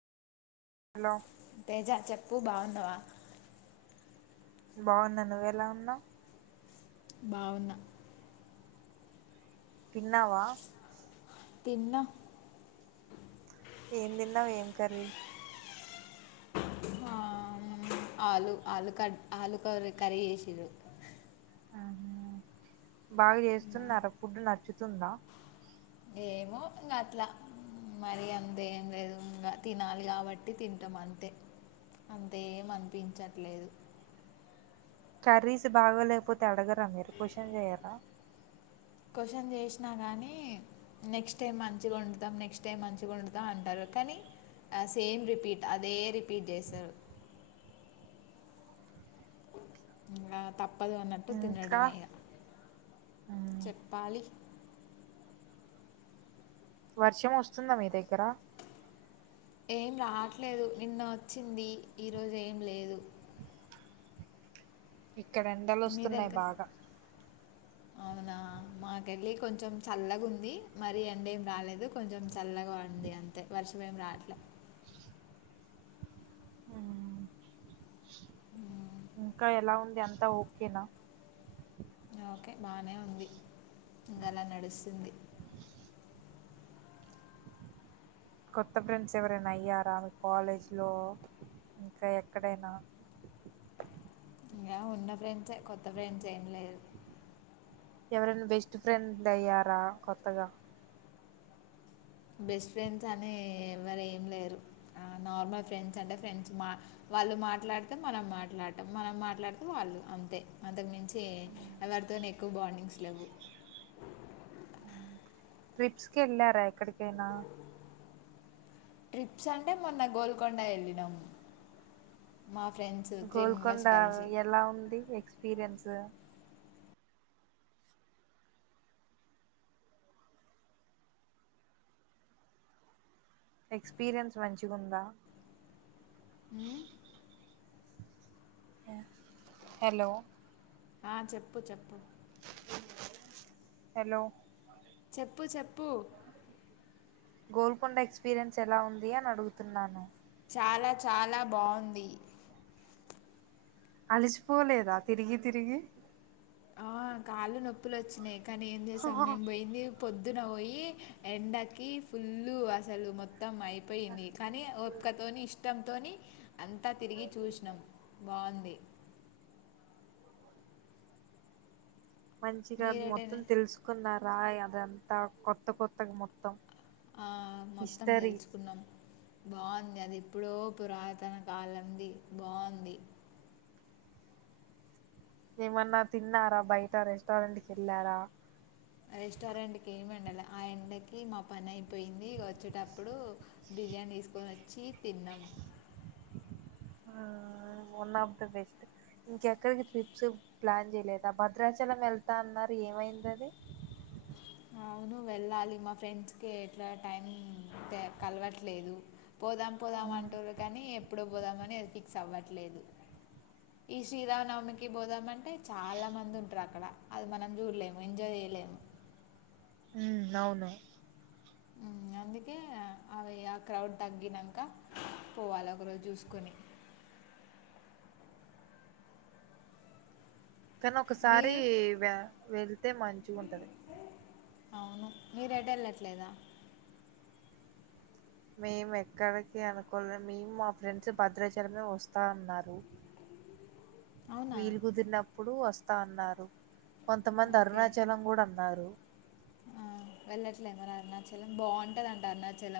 Hello Teja చెప్పు బావున్నవా? బావున్నా నువ్వు ఎలా ఉన్నావు? బావున్న తిన్నావా తిన్నా ఏం తిన్నావు? ఏం కర్రీ? ఆ ఆలు ఆలు కర్రీ ఆలు కర్ర కర్రీ చేసిర్రు బాగ చేస్తున్నారా? ఫుడ్ నచ్చుతుందా? ఏమో ఇంక అట్లా మరి అంతేం లేదు ఇంక తినాలి. కాబట్టి తింటాం. అంతే అంత ఏమీ అనిపించట్లేదు. కర్రీస్ బాగోలేకపోతే అడగరా మీరు క్వశ్చన్ చెయ్యరా? క్వశ్చన్ చేసినా కానీ నెక్స్ట్ టైం మంచిగ వండుతం. నెక్స్ట్ టైం మంచిగా వండుతాం అంటారు. కానీ సేమ్ రిపీట్ అదే రిపీట్ చేసరు. ఆ తప్ పదు అన్నట్టు ఇంకా తినడమే ఇగ చెప్పాలి వర్షం వస్తుందా మీ దగ్గర ఏం రాట్లేదు నిన్న వచ్చింది ఈరోజు ఏం లేదు. ఇక్కడ ఎండలు మీ వస్తున్నాయి దగ్గర బాగా అవునా మాకళ్ళి కొంచెం చల్లగ ఉంది మరి ఎండ ఏం రాలేదు. కొంచెం చల్లగా ఉంది. అంతే వర్షం ఏం రాట్లే. ఇంకా ఎలా ఉంది అంతా ఓకేనా ఓకే బానే ఉంది. ఇంక అలా నడుస్తుంది కొత్త ఫ్రెండ్స్ ఎవరైనా అయ్యారా? మీ కాలేజ్లో ఇంకా ఎక్కడైనా ఇంకా ఉన్న ఫ్రెండ్సే కొత్త ఫ్రెండ్స్ ఏం లేదు ఎవరైనా బెస్ట్ ఫ్రెండ్ అయ్యారా కొత్తగా బెస్ట్ ఫ్రెండ్స్ అని ఎవరు ఏం లేరు నార్మల్ ఫ్రెండ్స్ అంటే ఫ్రెండ్స్ మా వాళ్ళు మాట్లాడితే మనం మాట్లాడటం మనం మాట్లాడితే వాళ్ళు అంతే అంతకు మించి తే ఎవరితోనూ ఎక్కువ బార్డింగ్స్ లేవు ట్రిప్స్కి వెళ్ళారా ఎక్కడికైనా ట్రిప్స్ అంటే మొన్న గోల్కొండ వెళ్ళినాము గోల్కొండ ఎలా ఉంది ఎక్స్పీరియన్స్ ఎక్స్పీరియన్స్ మంచిగుందా మ్ హలో ఆ చెప్పు చెప్పు హలో చెప్పు చెప్పు గోల్కొండ ఎక్స్పీరియన్స్ ఎలా ఉంది అని అడుగుతున్నాను చాలా చాలా బాగుంది అలిసిపోలేదా తిరిగి తిరిగి ఆ కాళ్ళు నొప్పులు వచ్చినాయి కానీ ఏం చేసంమేం పోయింది పొద్దు పొద్దున పోయి ఎండకి ఫుల్లు అసలు మొత్తం ఇం అయిపోయింది కానీ ఒపికతోని ఇష్టం ధోని అంతా తిరిగి చూసినం బావుంది. మంచిగా మీరేటైనా మొత్తం తెలుసుకున్నా రయ్ అద ఎంతా కొత్త కొత్తగ మొత్తం ఆ మొత్తం హిస్టరీ తెలుసుకున్నాం బాం అది ఎప్పుడో పురాతన కాలంది బాగుంది ఏమన్నా తిన్నారా? బయట రెస్టారెంట్ కి వెళ్ళారా? రెస్టారెంట్కి ఏమెళ్ళల ఆ ఎండకి మా పని అయిపోయింది. ఇగ వచ్చేటప్పుడు బిర్యాని తీసుకోని వచ్చి తిన్నాం. వన్ ఆఫ్ ది బెస్ట్ ఇంకెక్కడికి ట్రిప్స్ ప్లాన్ చేయలేదా? భద్రాచలం వెళ్తా అన్నారు ఏమైంది అది అవును వెళ్ళాలి మా ఫ్రెండ్స్కి ఎట్లా టైం కె కలవట్లేదు పోదాం పోదాం ఉమ్ అంటారు కానీ ఎప్పుడు పోదామని అది ఫిక్స్ అవ్వట్లేదు. ఈ శ్రీరామనవమికి పోదామంటే చాలా మంది ఉంటరు అక్కడ. అది మనం చూడలేము. ఎంజాయ్ చేయలేము. హ్మ్ అవును అందుకే అవి ఆ క్రౌడ్ తగ్గినాక పోవాలి ఒకరోజు చూసుకొని కానీ ఒకసారి మీరు వె వెళ్తే మంచిగుంటది. అవును మీరెటు వెళ్ళట్లేదా? మేము ఎక్కడికి అనుకోలే మేము మా ఫ్రెండ్స్ భద్రాచలమే వస్తా అన్నారు. అవునా వీలు కుదిరినప్పు ప్పుడు వస్తా అన్నారు. కొంతమంది ఓకే అరుణాచలం కూడా అన్నారు. ఆ వెళ్ళట్లే మరి అరుణాచలం బావుంటదంట అరుణాచలం